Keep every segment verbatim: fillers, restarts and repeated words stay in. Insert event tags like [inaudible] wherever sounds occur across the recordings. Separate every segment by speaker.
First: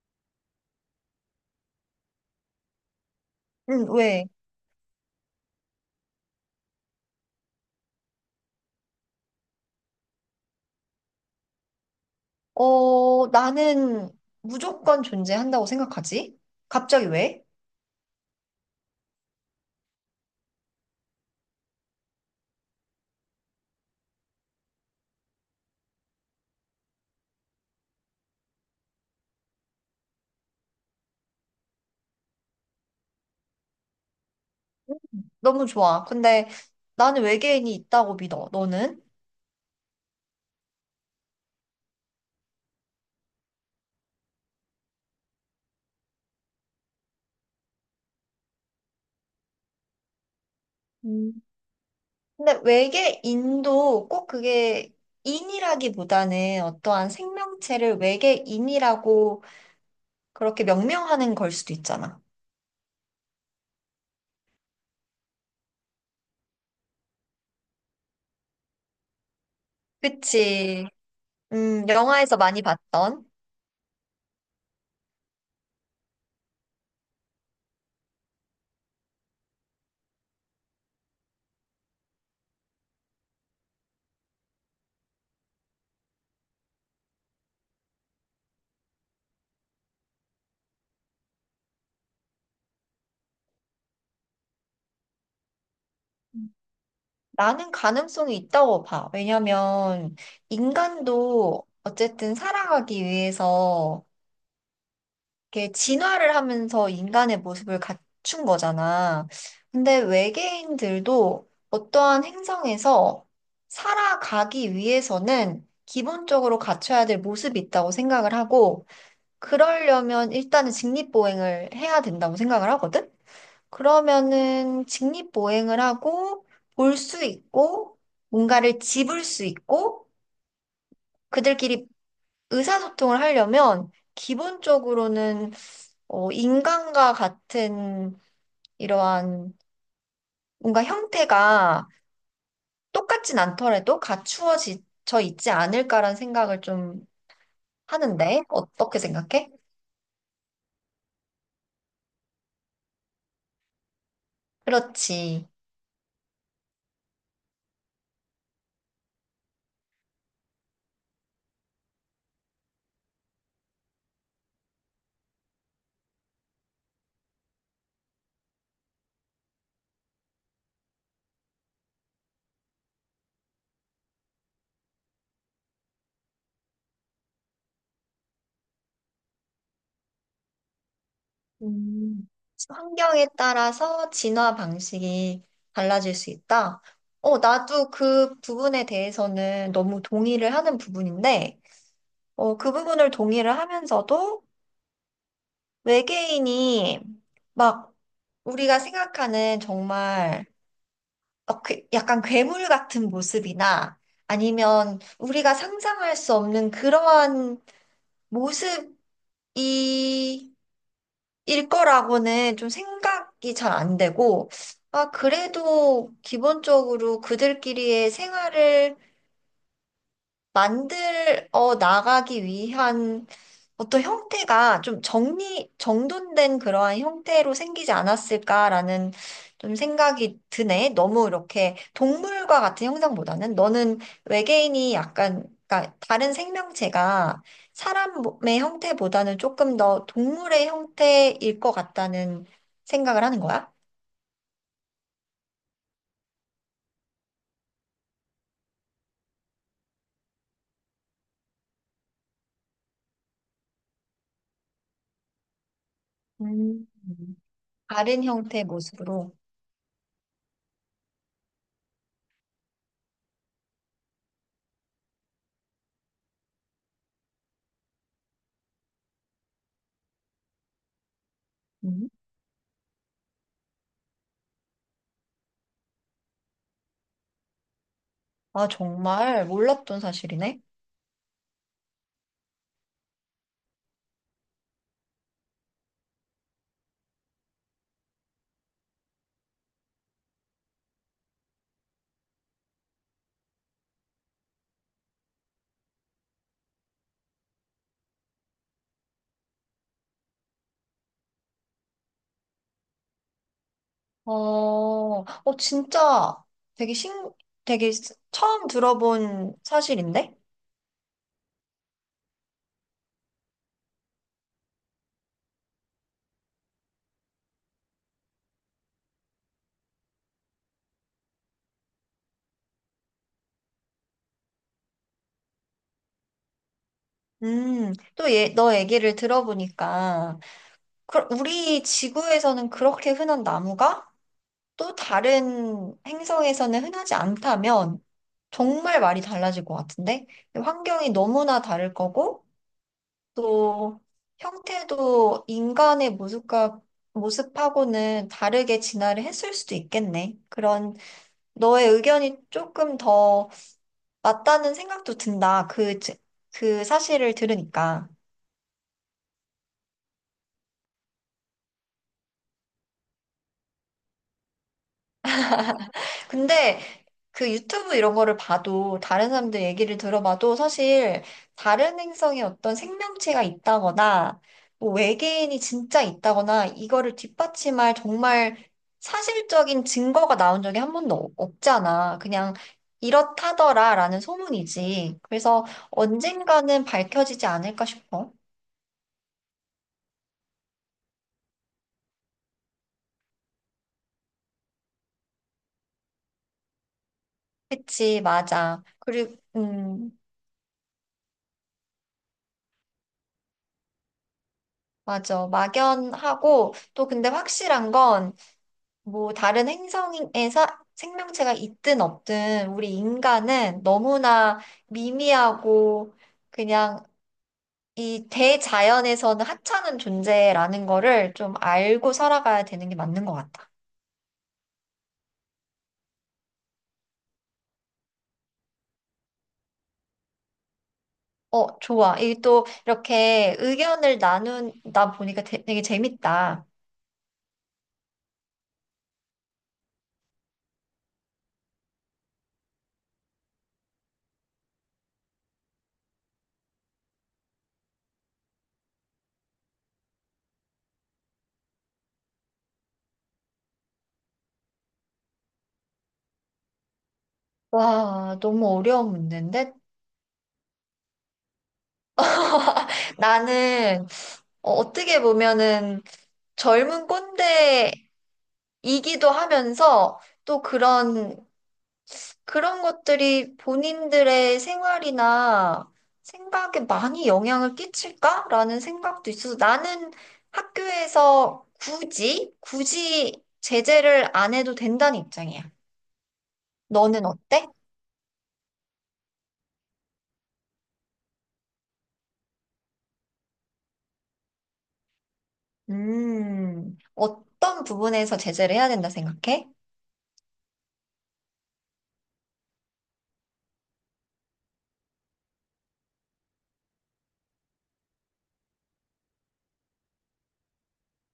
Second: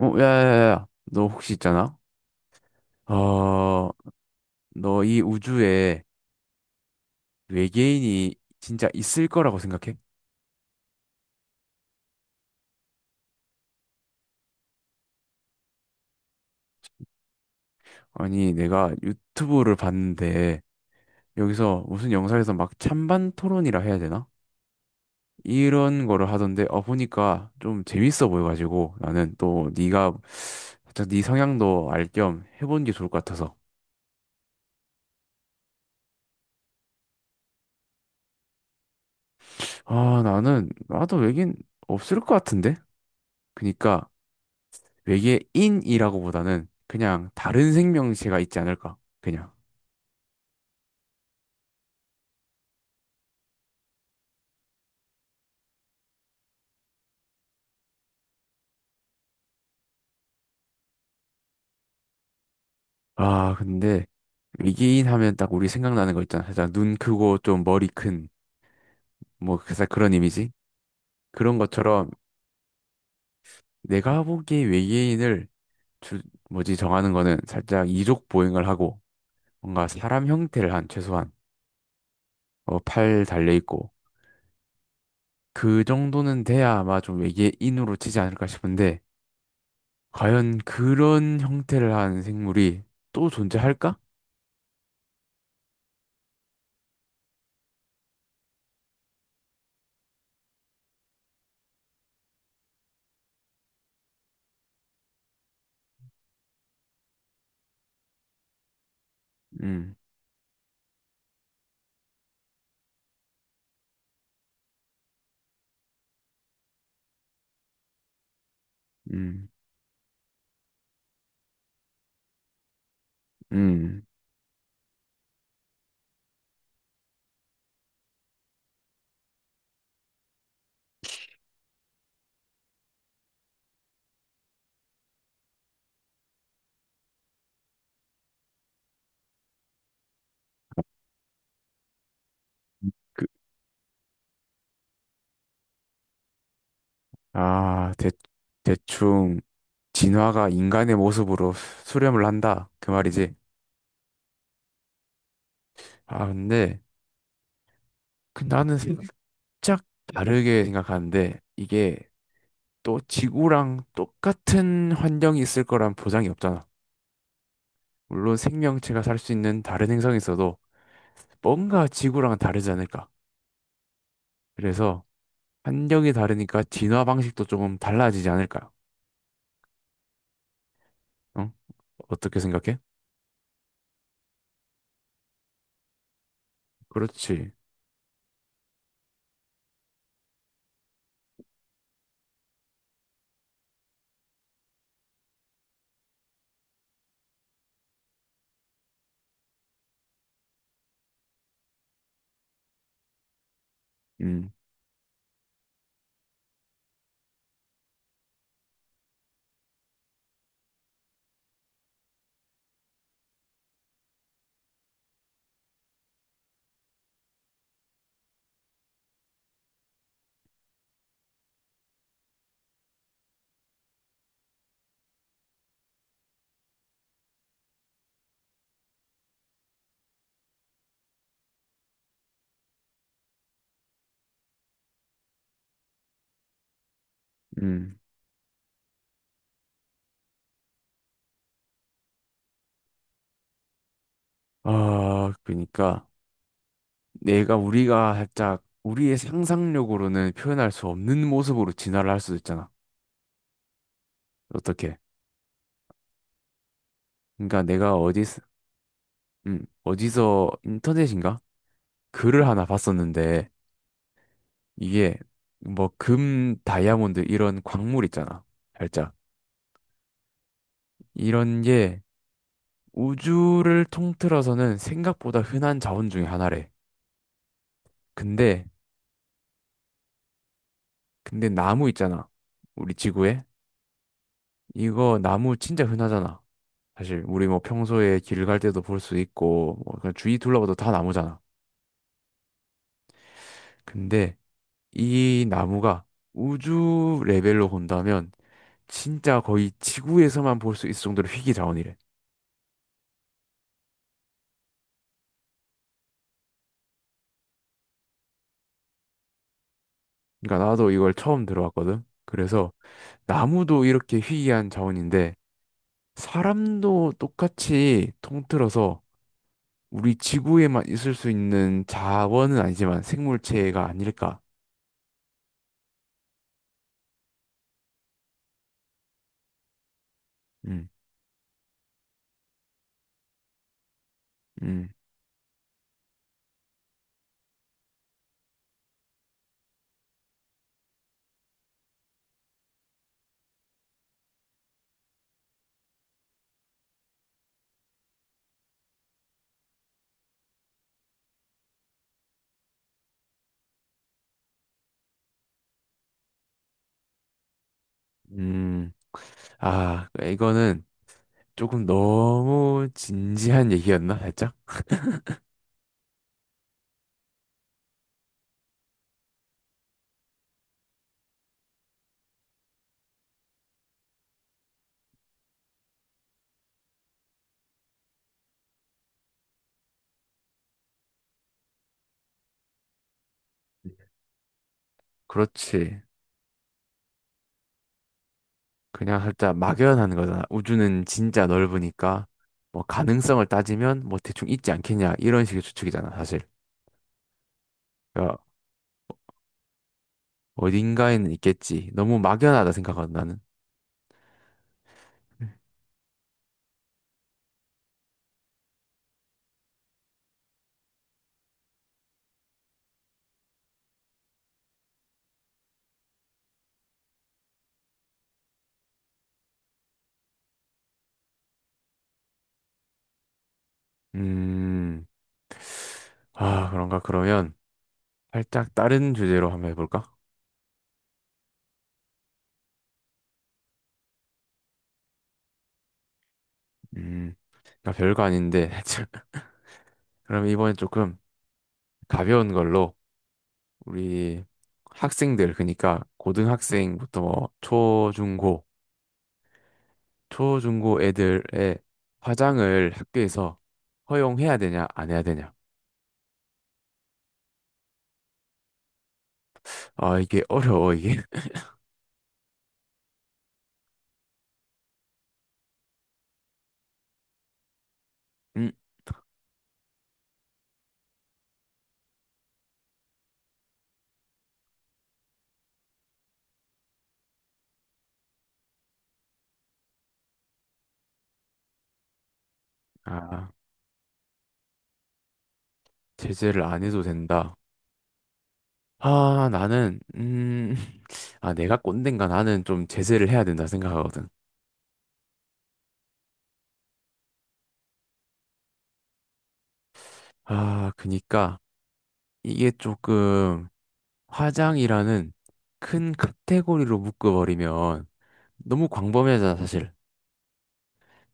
Speaker 1: 어, 야야야, 너 혹시 있잖아?
Speaker 2: 응,
Speaker 1: 어,
Speaker 2: 왜?
Speaker 1: 너 이 우주에 외계인이 진짜 있을 거라고 생각해?
Speaker 2: 어, 나는 무조건 존재한다고 생각하지? 갑자기 왜?
Speaker 1: 아니, 내가 유튜브를 봤는데 여기서 무슨 영상에서 막 찬반 토론이라 해야 되나? 이런 거를 하던데 어 보니까 좀 재밌어 보여가지고 나는 또 네가 살짝 네 성향도 알 겸 해보는 게 좋을 것 같아서.
Speaker 2: 너무 좋아. 근데 나는 외계인이 있다고 믿어. 너는?
Speaker 1: 아 나는 나도 외계인 없을 것 같은데. 그니까 외계인이라고보다는 그냥 다른 생명체가 있지 않을까? 그냥.
Speaker 2: 음. 근데 외계인도 꼭 그게 인이라기보다는 어떠한 생명체를 외계인이라고 그렇게 명명하는 걸 수도 있잖아.
Speaker 1: 아, 근데 외계인 하면 딱 우리 생각나는 거 있잖아. 살짝 눈 크고 좀 머리 큰, 뭐, 살짝 그런 이미지?
Speaker 2: 그치.
Speaker 1: 그런
Speaker 2: 음,
Speaker 1: 것처럼
Speaker 2: 영화에서 많이 봤던.
Speaker 1: 내가 보기에 외계인을 주, 뭐지, 정하는 거는 살짝 이족 보행을 하고 뭔가 사람 형태를 한 최소한 어, 팔 달려있고 그 정도는 돼야 아마 좀 외계인으로 치지 않을까 싶은데 과연 그런 형태를 한 생물이 또 존재할까?
Speaker 2: 나는 가능성이 있다고 봐. 왜냐면 인간도 어쨌든 살아가기 위해서 이렇게 진화를 하면서 인간의 모습을 갖춘 거잖아.
Speaker 1: 음.
Speaker 2: 근데 외계인들도 어떠한 행성에서 살아가기 위해서는 기본적으로 갖춰야 될 모습이 있다고 생각을 하고,
Speaker 1: 음,
Speaker 2: 그러려면 일단은 직립보행을 해야 된다고 생각을 하거든?
Speaker 1: 음,
Speaker 2: 그러면은 직립보행을 하고, 볼 수 있고, 뭔가를 집을 수 있고, 그들끼리 의사소통을 하려면 기본적으로는 어, 인간과 같은 이러한 뭔가 형태가
Speaker 1: 그,
Speaker 2: 똑같진 않더라도 갖추어져 있지 않을까라는 생각을 좀
Speaker 1: 아, 대,
Speaker 2: 하는데, 어떻게
Speaker 1: 대충
Speaker 2: 생각해?
Speaker 1: 진화가 인간의 모습으로 수렴을 한다. 그 말이지.
Speaker 2: 그렇지.
Speaker 1: 아, 근데 그 나는 살짝 다르게 생각하는데 이게 또 지구랑 똑같은 환경이 있을 거란 보장이 없잖아. 물론 생명체가 살 수 있는 다른 행성에 있어도 뭔가 지구랑은 다르지 않을까. 그래서 환경이 다르니까 진화 방식도 조금 달라지지 않을까. 어?
Speaker 2: 음,
Speaker 1: 어떻게 생각해?
Speaker 2: 환경에 따라서 진화 방식이 달라질 수 있다. 어,
Speaker 1: 그렇지.
Speaker 2: 나도 그 부분에 대해서는 너무 동의를 하는 부분인데, 어, 그 부분을 동의를 하면서도 외계인이 막 우리가 생각하는 정말 어, 그- 약간 괴물 같은 모습이나
Speaker 1: 음,
Speaker 2: 아니면 우리가 상상할 수 없는 그러한 모습이 일 거라고는 좀 생각이 잘 안 되고, 아, 그래도 기본적으로 그들끼리의 생활을 만들어 나가기 위한 어떤 형태가 좀 정리, 정돈된 그러한 형태로 생기지 않았을까라는 좀 생각이 드네. 너무 이렇게 동물과 같은 형상보다는 너는 외계인이 약간, 그러니까 다른 생명체가
Speaker 1: 음.
Speaker 2: 사람의 형태보다는 조금 더 동물의 형태일 것 같다는 생각을 하는 거야?
Speaker 1: 아, 그러니까 내가 우리가 살짝 우리의 상상력으로는 표현할 수 없는 모습으로 진화를 할 수도 있잖아. 어떻게?
Speaker 2: 음.
Speaker 1: 그러니까 내가 어디,
Speaker 2: 다른 형태의 모습으로.
Speaker 1: 음, 어디서 인터넷인가? 글을 하나 봤었는데 이게 뭐 금, 다이아몬드 이런 광물 있잖아. 살짝 이런 게
Speaker 2: 음.
Speaker 1: 우주를 통틀어서는 생각보다 흔한 자원 중에 하나래. 근데
Speaker 2: 아, 정말 몰랐던 사실이네.
Speaker 1: 근데 나무 있잖아. 우리 지구에 이거 나무 진짜 흔하잖아. 사실 우리 뭐 평소에 길 갈 때도 볼 수 있고 뭐 그냥 주위 둘러봐도 다 나무잖아. 근데 이 나무가 우주 레벨로 본다면 진짜 거의 지구에서만 볼 수 있을 정도로 희귀 자원이래.
Speaker 2: 어, 어, 진짜 되게 신, 되게 스- 처음 들어본 사실인데?
Speaker 1: 그러니까 나도 이걸 처음 들어봤거든. 그래서 나무도 이렇게 희귀한 자원인데 사람도 똑같이 통틀어서 우리 지구에만 있을 수 있는 자원은 아니지만 생물체가 아닐까.
Speaker 2: 음, 또 얘, 너 얘기를 들어보니까,
Speaker 1: 음,
Speaker 2: 그, 우리 지구에서는 그렇게 흔한 나무가
Speaker 1: 음,
Speaker 2: 또 다른 행성에서는 흔하지 않다면 정말 말이 달라질 것 같은데? 환경이 너무나 다를 거고, 또 형태도 인간의 모습과 모습하고는 다르게 진화를 했을 수도 있겠네. 그런 너의 의견이 조금 더 맞다는 생각도 든다. 그, 제- 그 사실을 들으니까.
Speaker 1: 음. 아, 이거는 조금 너무 진지한 얘기였나, 살짝?
Speaker 2: 근데 그 유튜브 이런 거를 봐도 다른 사람들 얘기를 들어봐도 사실 다른 행성에 어떤 생명체가 있다거나 뭐 외계인이 진짜 있다거나 이거를 뒷받침할 정말 사실적인 증거가 나온 적이 한 번도 없- 없잖아. 그냥 이렇다더라라는 소문이지. 그래서
Speaker 1: 그렇지.
Speaker 2: 언젠가는 밝혀지지 않을까 싶어.
Speaker 1: 그냥 살짝 막연한 거잖아. 우주는 진짜 넓으니까, 뭐, 가능성을 따지면, 뭐, 대충 있지 않겠냐, 이런 식의 추측이잖아, 사실.
Speaker 2: 그치,
Speaker 1: 그러니까
Speaker 2: 맞아. 그리고, 음,
Speaker 1: 어딘가에는 있겠지. 너무 막연하다 생각하거든, 나는.
Speaker 2: 맞아. 막연하고, 또 근데 확실한 건, 뭐, 다른 행성에서 생명체가 있든 없든, 우리 인간은 너무나 미미하고, 그냥 이 대자연에서는 하찮은 존재라는 거를 좀 알고 살아가야 되는 게 맞는 것 같아.
Speaker 1: 음, 아, 그런가? 그러면, 살짝 다른 주제로 한번 해볼까?
Speaker 2: 어, 좋아. 이 또 이렇게 의견을 나누다 보니까 되- 되게 재밌다.
Speaker 1: 음, 그러니까 별거 아닌데, [laughs] 그럼 이번엔 조금 가벼운 걸로, 우리 학생들 그러니까 고등학생부터 초중고 초중고 애들의 화장을 학교에서 허용해야 되냐 안 해야 되냐.
Speaker 2: 와, 너무 어려운 문제인데?
Speaker 1: 아 이게 어려워 이게.
Speaker 2: [laughs] 나는 어, 어떻게 보면은 젊은 꼰대이기도
Speaker 1: [laughs] 음,
Speaker 2: 하면서 또 그런, 그런 것들이 본인들의 생활이나 생각에 많이 영향을 끼칠까라는 생각도 있어서 나는 학교에서 굳이, 굳이
Speaker 1: 아
Speaker 2: 제재를 안 해도 된다는 입장이야.
Speaker 1: 제재를 안 해도
Speaker 2: 너는
Speaker 1: 된다.
Speaker 2: 어때?
Speaker 1: 아 나는 음 [laughs] 아, 내가 꼰대인가? 나는 좀 제재를 해야 된다 생각하거든.
Speaker 2: 음, 어떤 부분에서 제재를 해야 된다 생각해?
Speaker 1: 아 그니까 이게 조금 화장이라는 큰 카테고리로 묶어버리면 너무 광범위하잖아 사실.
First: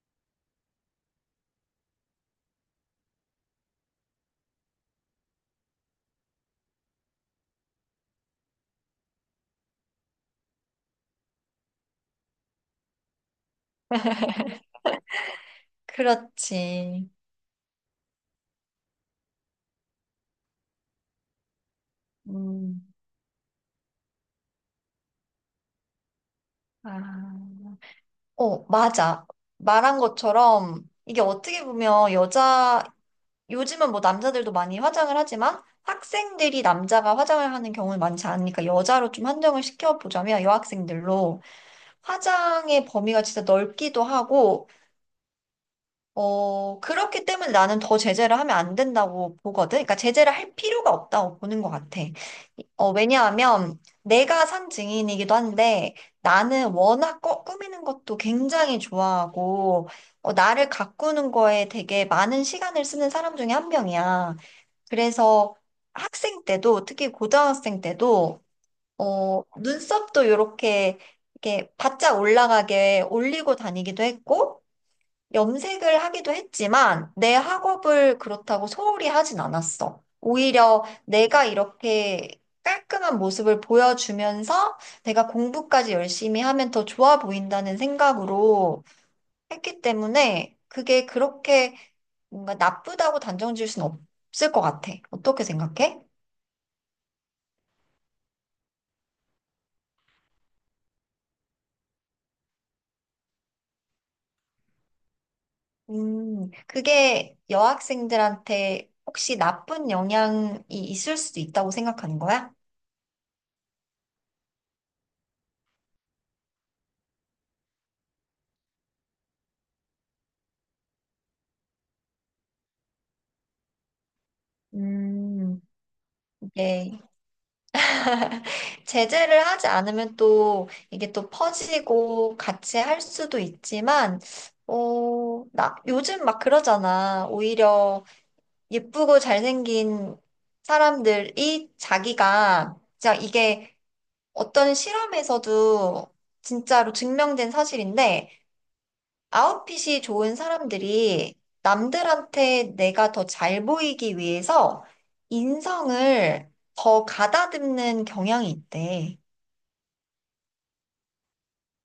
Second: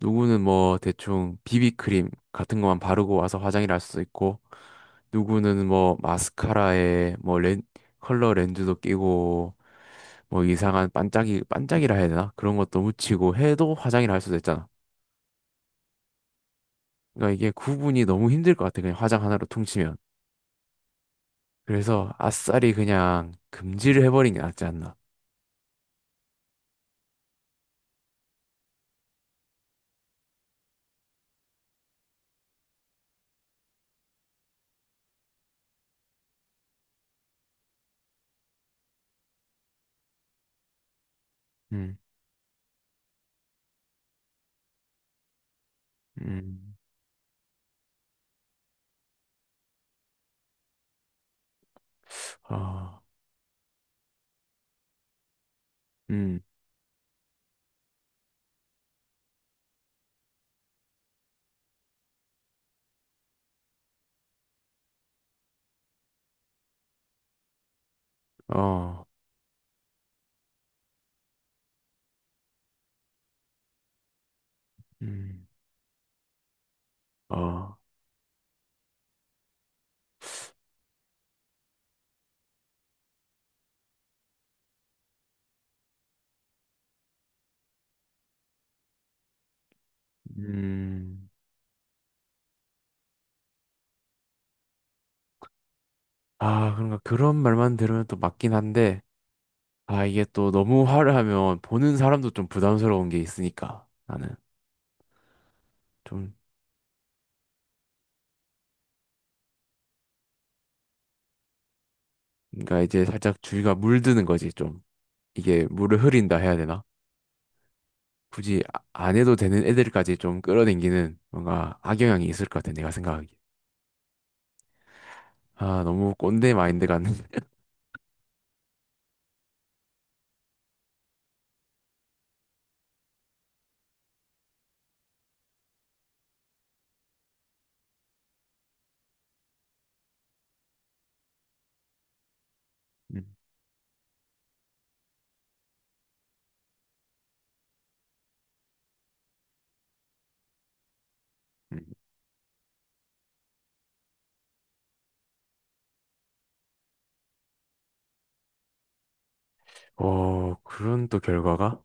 Speaker 1: 누구는 뭐 대충 비비크림 같은 것만 바르고 와서 화장을 할 수도 있고, 누구는 뭐 마스카라에 뭐 렌, 컬러 렌즈도 끼고, 뭐 이상한 반짝이, 반짝이라 해야 되나? 그런 것도 묻히고 해도 화장을 할 수도 있잖아.
Speaker 2: 그렇지.
Speaker 1: 그러니까 이게 구분이 너무 힘들 것 같아. 그냥 화장 하나로 퉁치면. 그래서 아싸리
Speaker 2: 음,
Speaker 1: 그냥 금지를 해버린 게 낫지 않나.
Speaker 2: 아. 어, 맞아. 말한 것처럼 이게 어떻게 보면 여자, 요즘은 뭐 남자들도 많이 화장을 하지만 학생들이 남자가 화장을 하는 경우는 많지 않으니까 여자로 좀 한정을 시켜보자면 여학생들로
Speaker 1: 음,
Speaker 2: 화장의 범위가 진짜 넓기도 하고
Speaker 1: 음,
Speaker 2: 어, 그렇기 때문에 나는 더 제재를 하면 안 된다고 보거든. 그러니까 제재를 할 필요가 없다고 보는 것 같아. 어,
Speaker 1: 어,
Speaker 2: 왜냐하면 내가 산 증인이기도 한데
Speaker 1: 음,
Speaker 2: 나는 워낙 꿔- 꾸미는 것도 굉장히 좋아하고 어, 나를 가꾸는 거에 되게 많은 시간을 쓰는 사람 중에 한 명이야. 그래서 학생 때도 특히 고등학생 때도
Speaker 1: 어,
Speaker 2: 어, 눈썹도 이렇게 이렇게 바짝 올라가게 올리고 다니기도 했고
Speaker 1: 음,
Speaker 2: 염색을 하기도 했지만 내
Speaker 1: 어,
Speaker 2: 학업을 그렇다고 소홀히 하진 않았어. 오히려 내가 이렇게 깔끔한 모습을 보여주면서 내가 공부까지 열심히 하면 더 좋아 보인다는 생각으로 했기 때문에 그게
Speaker 1: 음.
Speaker 2: 그렇게 뭔가 나쁘다고 단정 지을 순 없을 것 같아. 어떻게 생각해?
Speaker 1: 아, 그런가. 그런 말만 들으면 또 맞긴 한데, 아, 이게 또 너무 화를 하면 보는 사람도 좀 부담스러운 게 있으니까, 나는. 좀,
Speaker 2: 음, 그게 여학생들한테 혹시 나쁜 영향이 있을 수도 있다고 생각하는 거야?
Speaker 1: 그러니까 이제 살짝 주위가 물드는 거지, 좀. 이게 물을 흐린다 해야 되나? 굳이 아- 안 해도 되는 애들까지 좀 끌어당기는 뭔가 악영향이 있을 것 같아, 내가 생각하기에.
Speaker 2: 음,
Speaker 1: 아, 너무 꼰대 마인드
Speaker 2: 이게
Speaker 1: 같은. [laughs]
Speaker 2: 제재를 하지 않으면 또 이게 또 퍼지고 같이 할 수도 있지만, 어, 나, 요즘 막 그러잖아. 오히려 예쁘고 잘생긴 사람들이 자기가, 진짜
Speaker 1: 음,
Speaker 2: 이게 어떤 실험에서도 진짜로 증명된 사실인데, 아웃핏이 좋은 사람들이
Speaker 1: 음.
Speaker 2: 남들한테 내가 더 잘 보이기 위해서 인성을 더 가다듬는 경향이 있대.
Speaker 1: 어, 그런 또 결과가?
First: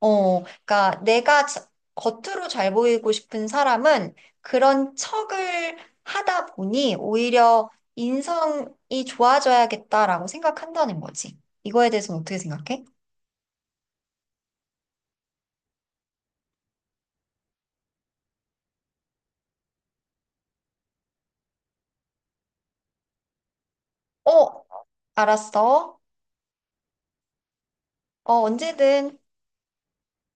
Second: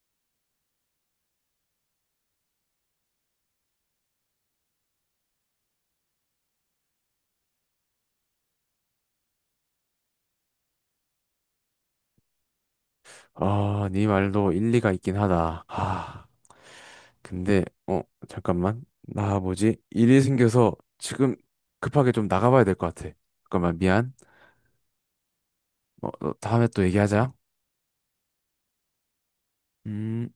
Speaker 2: 어, 그러니까 내가 자- 겉으로 잘 보이고 싶은 사람은 그런 척을 하다 보니 오히려 인성이 좋아져야겠다라고 생각한다는 거지. 이거에 대해서는 어떻게 생각해?
Speaker 1: 아, 네 말도 일리가 있긴 하다. 아, 근데, 어, 잠깐만. 나 뭐지? 일이 생겨서 지금 급하게 좀 나가봐야 될 것 같아. 잠깐만, 미안.
Speaker 2: 어, 알았어.
Speaker 1: 어, 어, 다음에 또 얘기하자.
Speaker 2: 어, 언제든
Speaker 1: 음.